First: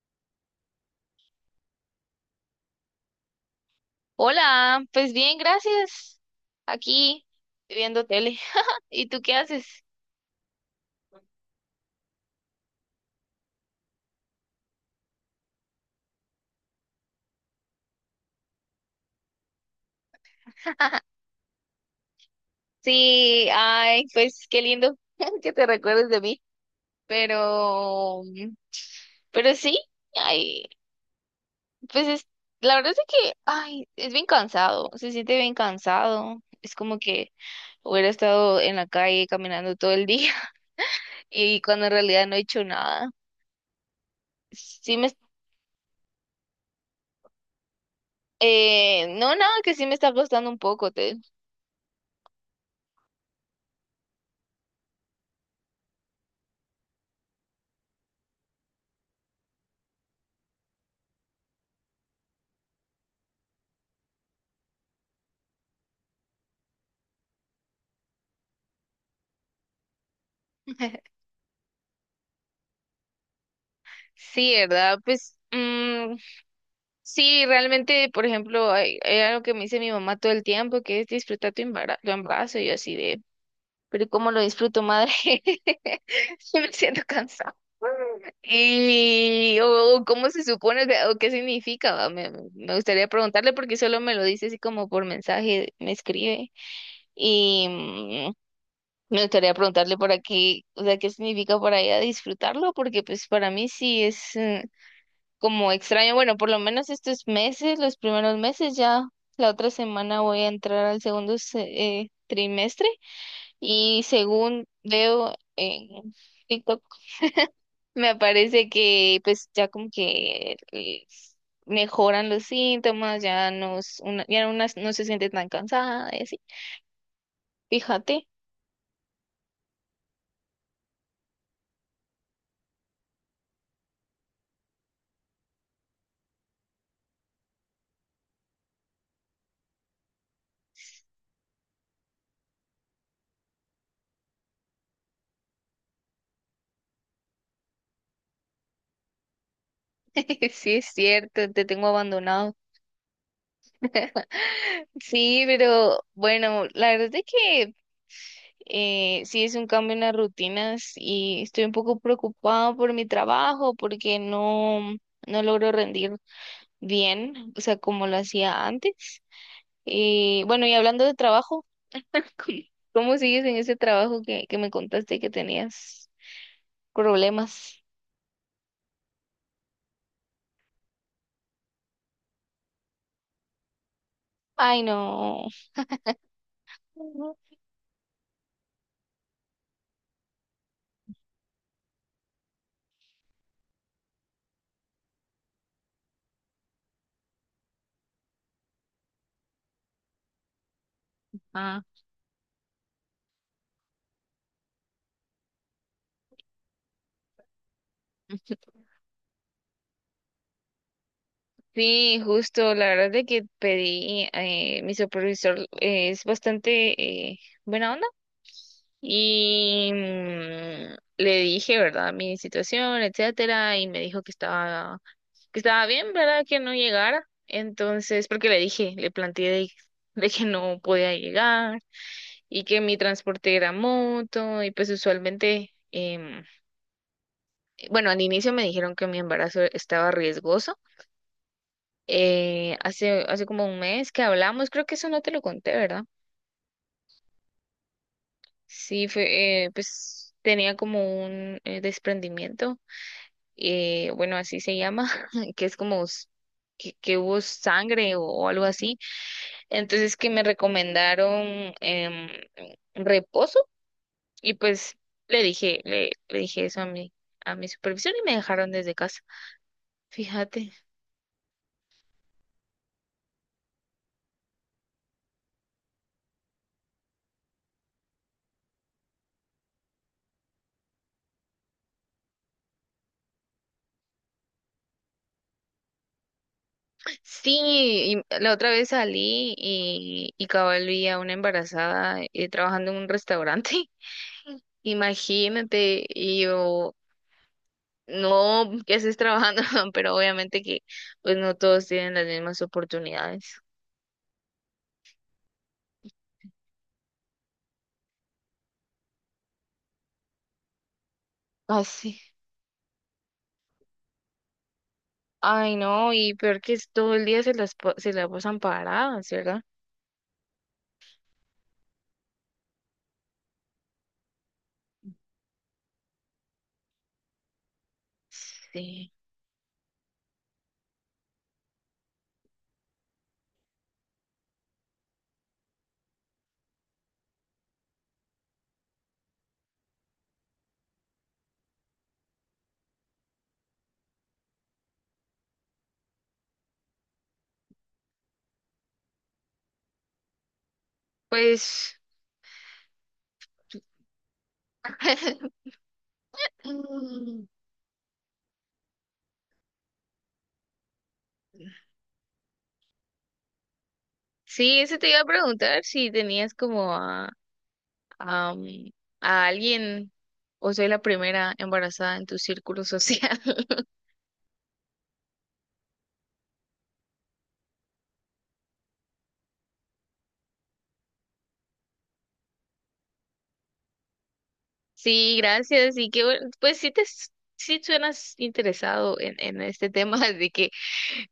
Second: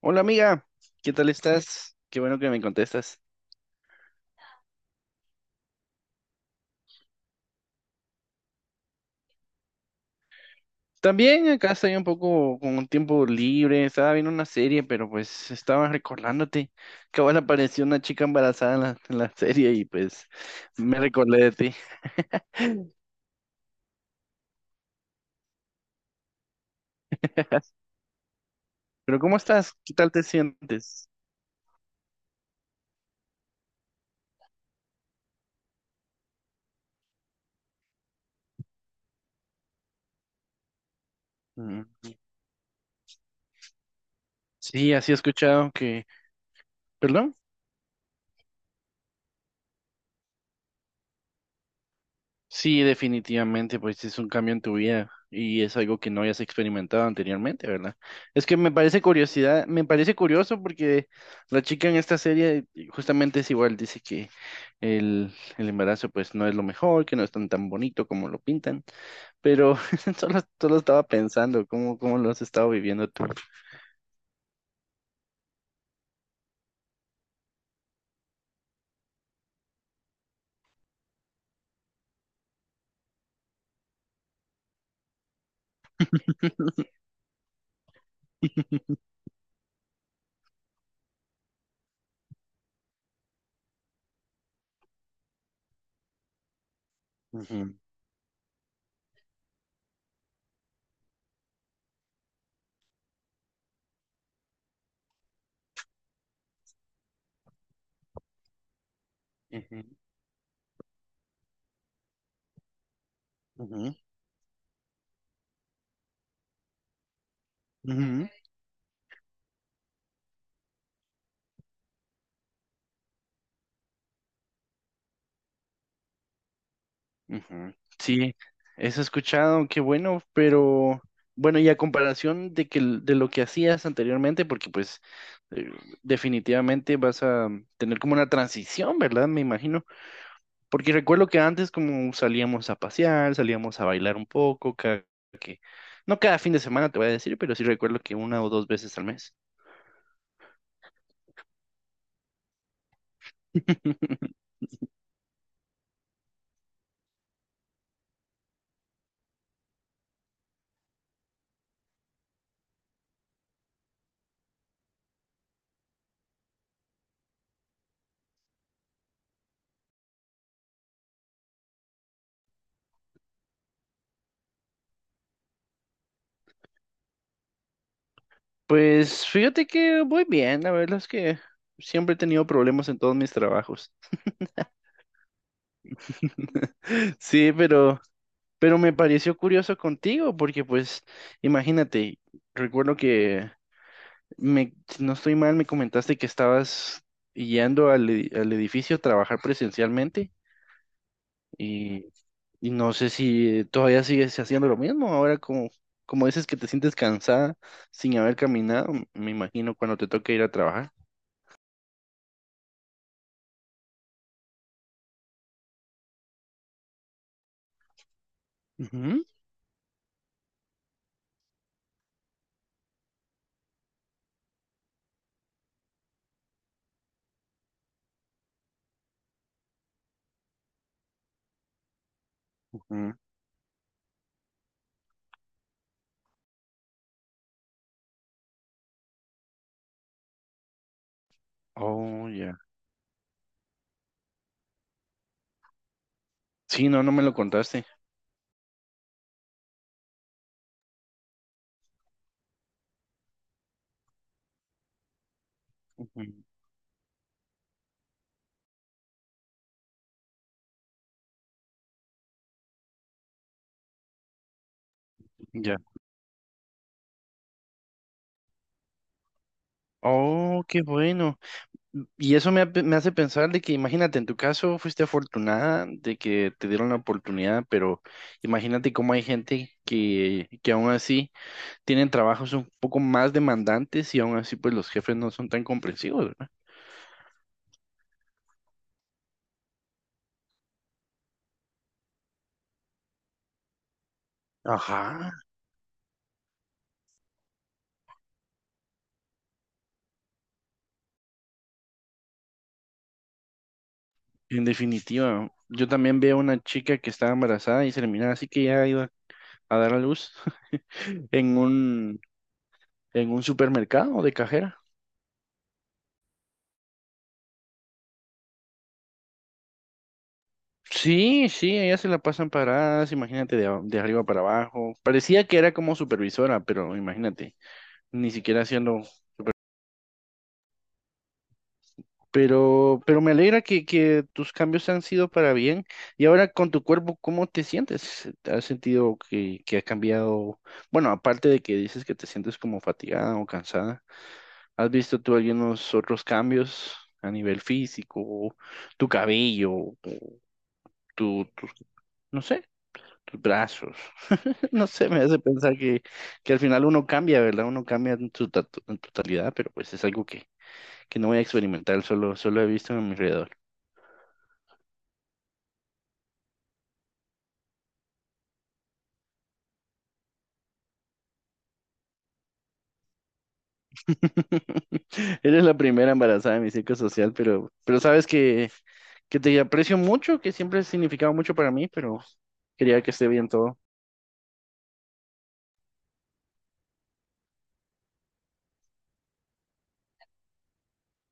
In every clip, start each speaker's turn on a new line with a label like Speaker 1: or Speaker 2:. Speaker 1: Hola amiga, ¿qué tal estás? Qué bueno que me contestas.
Speaker 2: Hola, pues bien, gracias. Aquí viendo tele. ¿Y tú qué haces?
Speaker 1: También acá estoy un poco con un tiempo libre, estaba viendo una serie, pero pues estaba recordándote que ahora apareció una chica embarazada en la serie y pues me recordé de ti.
Speaker 2: Sí, ay, pues qué lindo que te recuerdes de mí. Pero,
Speaker 1: Pero ¿cómo
Speaker 2: pero
Speaker 1: estás?
Speaker 2: sí,
Speaker 1: ¿Qué tal te
Speaker 2: ay,
Speaker 1: sientes?
Speaker 2: pues es, la verdad es que, ay, es bien cansado, se siente bien cansado. Es como que hubiera estado en la calle caminando todo el día y
Speaker 1: Mm,
Speaker 2: cuando en realidad no he hecho nada.
Speaker 1: sí,
Speaker 2: Sí me,
Speaker 1: así he escuchado que... ¿Perdón?
Speaker 2: no, nada, que sí me está costando un poco, te.
Speaker 1: Sí, definitivamente, pues es un cambio en tu vida y es algo que no hayas experimentado anteriormente, ¿verdad? Es que me parece curiosidad, me parece curioso porque la chica en esta serie justamente es igual, dice que el, el embarazo pues no es lo mejor, que no es tan tan bonito como lo pintan, pero solo estaba pensando cómo lo has estado viviendo tú.
Speaker 2: Sí, ¿verdad? Sí, realmente, por ejemplo, hay algo que me dice mi mamá todo el tiempo, que es disfrutar tu embarazo, y yo así de, pero ¿cómo lo disfruto, madre? Yo me siento cansada. O cómo se supone, o sea, o qué significa, va. Me gustaría preguntarle porque solo me lo dice así como por mensaje, me escribe. Y
Speaker 1: Ujú,
Speaker 2: mm, Me gustaría preguntarle por aquí, o sea, qué significa para ella disfrutarlo, porque pues para mí sí es, como extraño. Bueno, por lo menos estos meses, los primeros meses, ya la otra
Speaker 1: ujú,
Speaker 2: semana voy a entrar al segundo, trimestre,
Speaker 1: ujú,
Speaker 2: y según veo en TikTok, me
Speaker 1: ujú.
Speaker 2: aparece que pues ya como que mejoran los síntomas, ya no, ya una no se siente tan cansada y así.
Speaker 1: Ujú.
Speaker 2: Fíjate.
Speaker 1: Sí, eso he escuchado, qué bueno, pero bueno, y a comparación de que de lo que hacías anteriormente, porque pues eh, definitivamente vas a tener como una transición, ¿verdad? Me imagino, porque recuerdo que antes como salíamos a pasear, salíamos a bailar un poco, cada que no cada fin de semana te voy a decir, pero sí recuerdo que 1 o 2 veces al mes.
Speaker 2: Sí, es cierto, te tengo abandonado. Sí, pero bueno, la verdad es de que, sí, es un cambio en las rutinas y estoy un poco preocupada por mi trabajo porque no logro rendir bien, o sea, como lo hacía antes. Y bueno, y hablando de trabajo, ¿cómo cómo sigues en ese trabajo que me contaste que tenías problemas?
Speaker 1: Pues fíjate que voy bien, la verdad es que siempre he tenido problemas en todos mis trabajos.
Speaker 2: Ay, no.
Speaker 1: Sí, pero me pareció curioso contigo, porque pues, imagínate, recuerdo que me, si no estoy mal, me comentaste que estabas yendo al, al edificio a trabajar presencialmente
Speaker 2: Ah.
Speaker 1: y, y no sé si todavía sigues haciendo lo mismo. Ahora como, como dices que te sientes cansada sin haber caminado, me imagino cuando te toque ir a trabajar.
Speaker 2: Sí, justo, la verdad de que pedí, mi supervisor es bastante buena onda.
Speaker 1: Ujú,
Speaker 2: Le dije, ¿verdad?, mi situación, etcétera, y me dijo que estaba bien, ¿verdad? Que no llegara. Entonces, porque le dije, le planteé de que no podía llegar y que mi
Speaker 1: ujú.
Speaker 2: transporte era moto y pues usualmente, bueno, al inicio me dijeron que mi embarazo estaba riesgoso.
Speaker 1: Oh, ya.
Speaker 2: Hace como un mes que hablamos, creo que eso no te lo conté, ¿verdad?
Speaker 1: Sí, no, no me lo contaste.
Speaker 2: Sí, fue, pues tenía como un desprendimiento, bueno, así se llama, que es como
Speaker 1: Ujú,
Speaker 2: s- que hubo sangre o algo así. Entonces, que me recomendaron reposo y pues le
Speaker 1: ya.
Speaker 2: dije, le dije eso a mi supervisor, y me dejaron desde casa.
Speaker 1: Oh,
Speaker 2: Fíjate.
Speaker 1: qué bueno. Y eso me, me hace pensar de que, imagínate, en tu caso fuiste afortunada de que te dieron la oportunidad, pero imagínate cómo hay gente que aún así tienen trabajos un poco más demandantes y aún así pues los jefes no son tan comprensivos, ¿verdad?
Speaker 2: Sí, y la otra vez salí y cabal vi a una embarazada trabajando en un restaurante.
Speaker 1: Ajá.
Speaker 2: Imagínate, y yo, no que estés trabajando, pero obviamente que pues no todos tienen las mismas oportunidades.
Speaker 1: En definitiva, yo también veo una chica que estaba embarazada y se le miraba así que ya iba a dar a luz en
Speaker 2: Así.
Speaker 1: un, en un supermercado de cajera.
Speaker 2: Ay, no, y peor que es todo el día se la pasan paradas, ¿verdad?
Speaker 1: Sí, sí, ellas se la pasan paradas, imagínate, de, de arriba para abajo. Parecía que era como supervisora, pero imagínate, ni siquiera haciendo.
Speaker 2: Sí.
Speaker 1: Pero me alegra que tus cambios han sido para bien. Y ahora con tu cuerpo, ¿cómo te sientes? ¿Has sentido que ha cambiado? Bueno, aparte de que dices que te sientes como fatigada o cansada, ¿has visto tú algunos otros cambios a nivel físico, tu cabello, tu, tus,
Speaker 2: Pues
Speaker 1: no sé, tus brazos? No sé, me hace pensar que al final uno cambia, ¿verdad? Uno cambia en su en totalidad, pero pues es algo que no voy a experimentar, solo, solo he visto a mi alrededor.
Speaker 2: sí, eso te iba a preguntar si tenías como a, mm, a alguien o soy la primera embarazada en tu círculo social.
Speaker 1: Eres la primera embarazada de mi círculo social, pero sabes que te aprecio mucho, que siempre has significado mucho para mí, pero quería que esté bien todo.
Speaker 2: Sí, gracias. Y que bueno, pues sí suenas interesado en este tema, así que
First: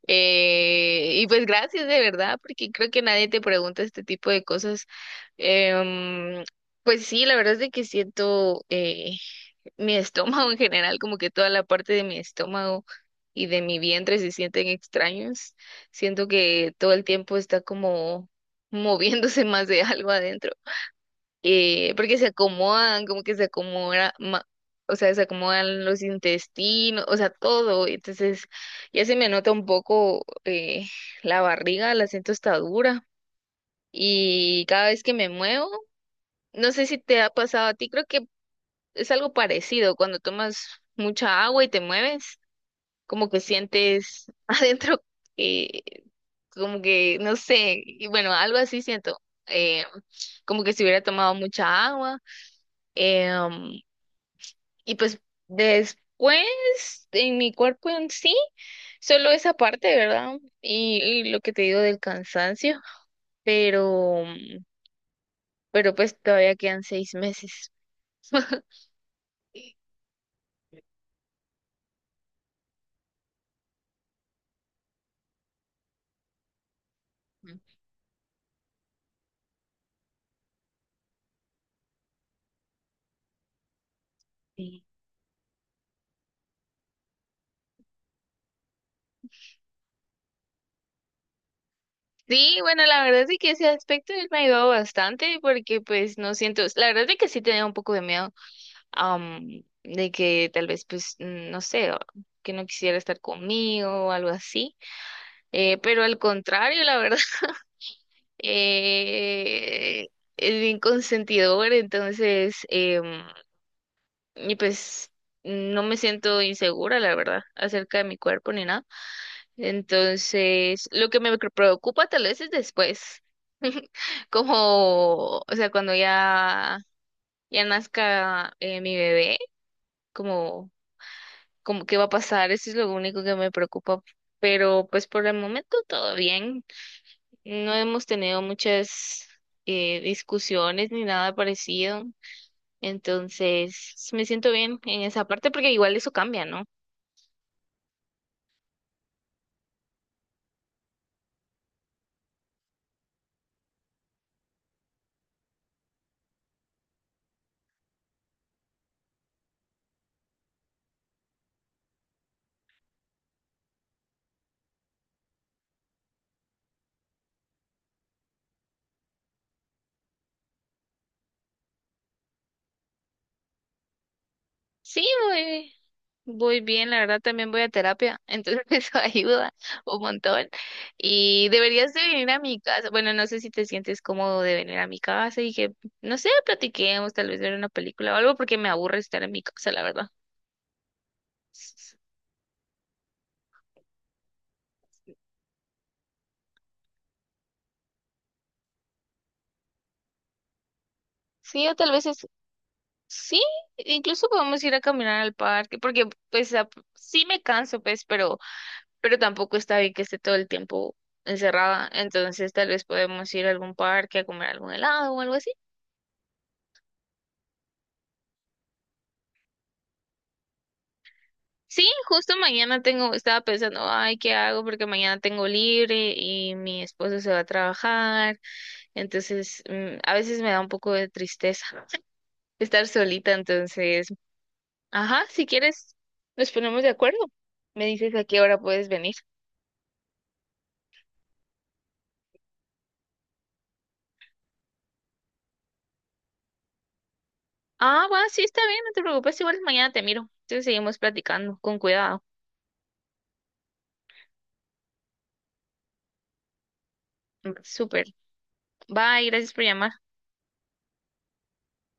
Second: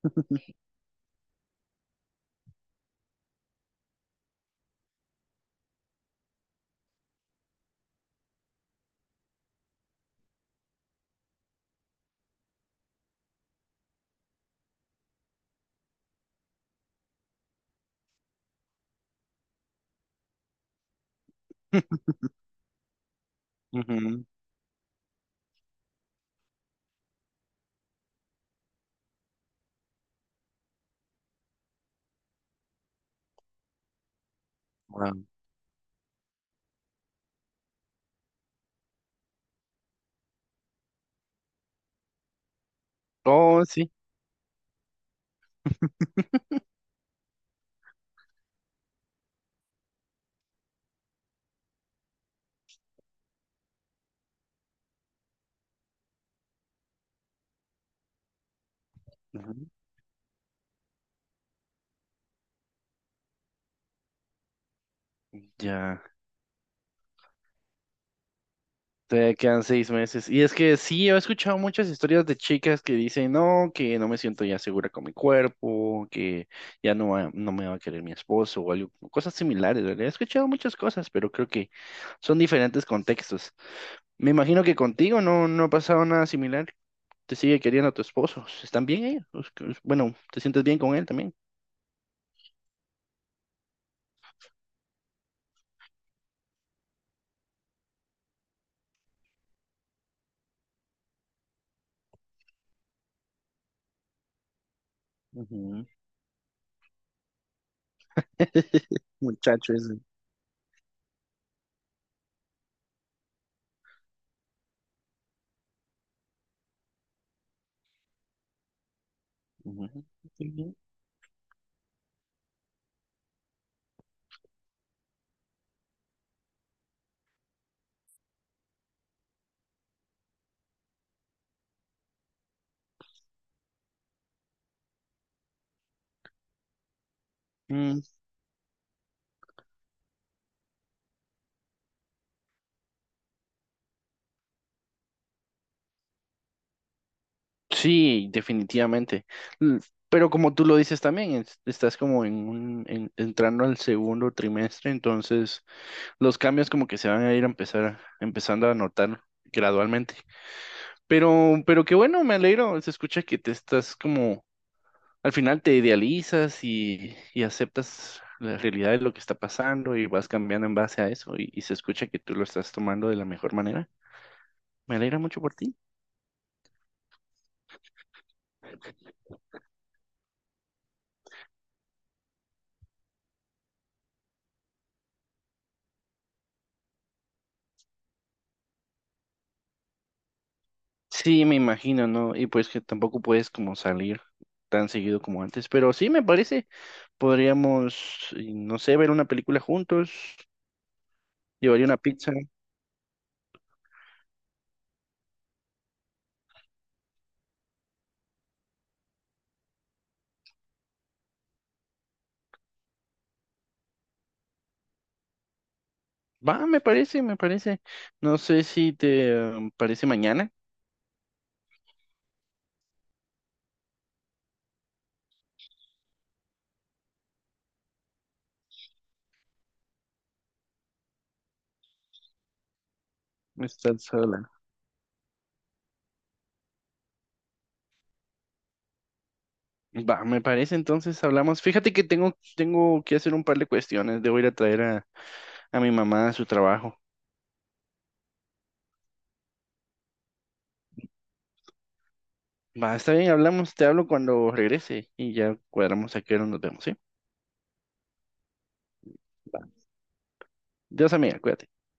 Speaker 2: y pues gracias de verdad, porque creo que nadie te pregunta este tipo de cosas. Em, pues sí, la verdad es de que siento, mi estómago en general, como que toda la parte de mi estómago y de mi vientre se sienten extraños. Siento que todo el tiempo está como moviéndose más de algo adentro, porque se acomodan, como que se acomoda,
Speaker 1: Ujú.
Speaker 2: ma- o sea, se acomodan los intestinos, o sea, todo. Entonces, ya se me nota un poco, la barriga, la siento está dura. Y cada vez que
Speaker 1: Wow.
Speaker 2: me muevo, no sé si te ha pasado a ti, creo que es algo parecido, cuando tomas mucha agua y te mueves, como que
Speaker 1: Oh, sí.
Speaker 2: sientes adentro, eh, como que, no sé, y bueno, algo así siento. eh, Como que si hubiera tomado mucha agua, em, y pues después en mi cuerpo en sí, solo esa
Speaker 1: Ujú.
Speaker 2: parte, ¿verdad? Y lo que te digo del cansancio, pero, pero
Speaker 1: Ya.
Speaker 2: pues todavía quedan 6 meses.
Speaker 1: Te quedan 6 meses. Y es que sí, he escuchado muchas historias de chicas que dicen, no, que no me siento ya segura con mi cuerpo, que ya no, no
Speaker 2: Ujú.
Speaker 1: me va a querer mi esposo o algo, cosas similares, ¿verdad? He escuchado muchas cosas, pero creo que son diferentes contextos. Me imagino que
Speaker 2: Sí.
Speaker 1: contigo no, no ha pasado nada similar. Te sigue queriendo tu esposo. ¿Están bien ellos? Pues, bueno, ¿te sientes bien con él también?
Speaker 2: Sí, bueno, la verdad es que ese aspecto él me ha ayudado bastante, porque pues no siento, la verdad es que sí tenía un poco de miedo, de que tal vez no sé, o que no quisiera estar conmigo o algo así,
Speaker 1: Ujú,
Speaker 2: pero al contrario, la verdad,
Speaker 1: muchacho ese.
Speaker 2: eh, es bien consentidor, entonces, y pues no me siento insegura, la verdad, acerca de mi cuerpo ni nada. Entonces, lo que preocupa tal vez es después, como, o sea, cuando ya, ya nazca, mi bebé, como, como qué va a pasar, eso es lo único que me preocupa. Pero pues por el momento todo bien. No
Speaker 1: Ujú.
Speaker 2: hemos tenido muchas discusiones ni nada parecido. Entonces, me siento bien en esa parte porque igual eso cambia, ¿no?
Speaker 1: Sí, definitivamente. L- Pero como tú lo dices también, estás como en un, entrando al segundo trimestre, entonces los cambios como que se van a ir a empezar, empezando a notar gradualmente. Pero qué bueno, me alegro. Se escucha que te estás como, al final te idealizas y aceptas la realidad de lo que está pasando y vas cambiando en base a eso y se escucha que tú lo estás tomando de la mejor manera. Me
Speaker 2: Sí,
Speaker 1: alegra mucho por ti.
Speaker 2: voy bien, la verdad también voy a terapia, entonces eso ayuda un montón. Y deberías de venir a mi casa, bueno, no sé si te sientes cómodo de venir a mi casa y que, no sé, platiquemos, tal vez ver una película o algo, porque me aburre estar en mi casa, la verdad.
Speaker 1: Sí, me
Speaker 2: S-
Speaker 1: imagino, ¿no? Y pues que tampoco puedes como salir tan seguido como antes, pero sí me parece, podríamos, y no sé, ver una película juntos,
Speaker 2: Sí, o
Speaker 1: llevaría
Speaker 2: tal
Speaker 1: una
Speaker 2: vez es,
Speaker 1: pizza.
Speaker 2: sí, incluso podemos ir a caminar al parque porque pues a- sí me canso, pues, pero tampoco está bien que esté todo el tiempo encerrada. Entonces, tal vez podemos ir a algún parque a comer algún helado o algo así.
Speaker 1: Va, me parece, me parece. No sé si te parece mañana.
Speaker 2: Sí, justo mañana tengo, estaba pensando, ay, ¿qué hago? Porque mañana tengo libre y mi esposo se va a trabajar. Entonces, a veces me da un poco de tristeza estar solita.
Speaker 1: Estás
Speaker 2: Entonces,
Speaker 1: sola.
Speaker 2: ajá, si quieres, nos ponemos de acuerdo. Me dices a qué hora puedes venir.
Speaker 1: Va, me parece, entonces hablamos. Fíjate que tengo, tengo que hacer un par de cuestiones. Debo ir a traer a mi mamá a su trabajo.
Speaker 2: Ah, va, sí, está bien, no te preocupes, igual mañana te miro. Entonces seguimos platicando, con cuidado.
Speaker 1: Va, está bien, hablamos, te hablo cuando regrese y ya cuadramos a qué hora nos vemos, ¿sí?
Speaker 2: Súper. Bye, gracias
Speaker 1: Va.
Speaker 2: por llamar.
Speaker 1: Dios amiga, cuídate.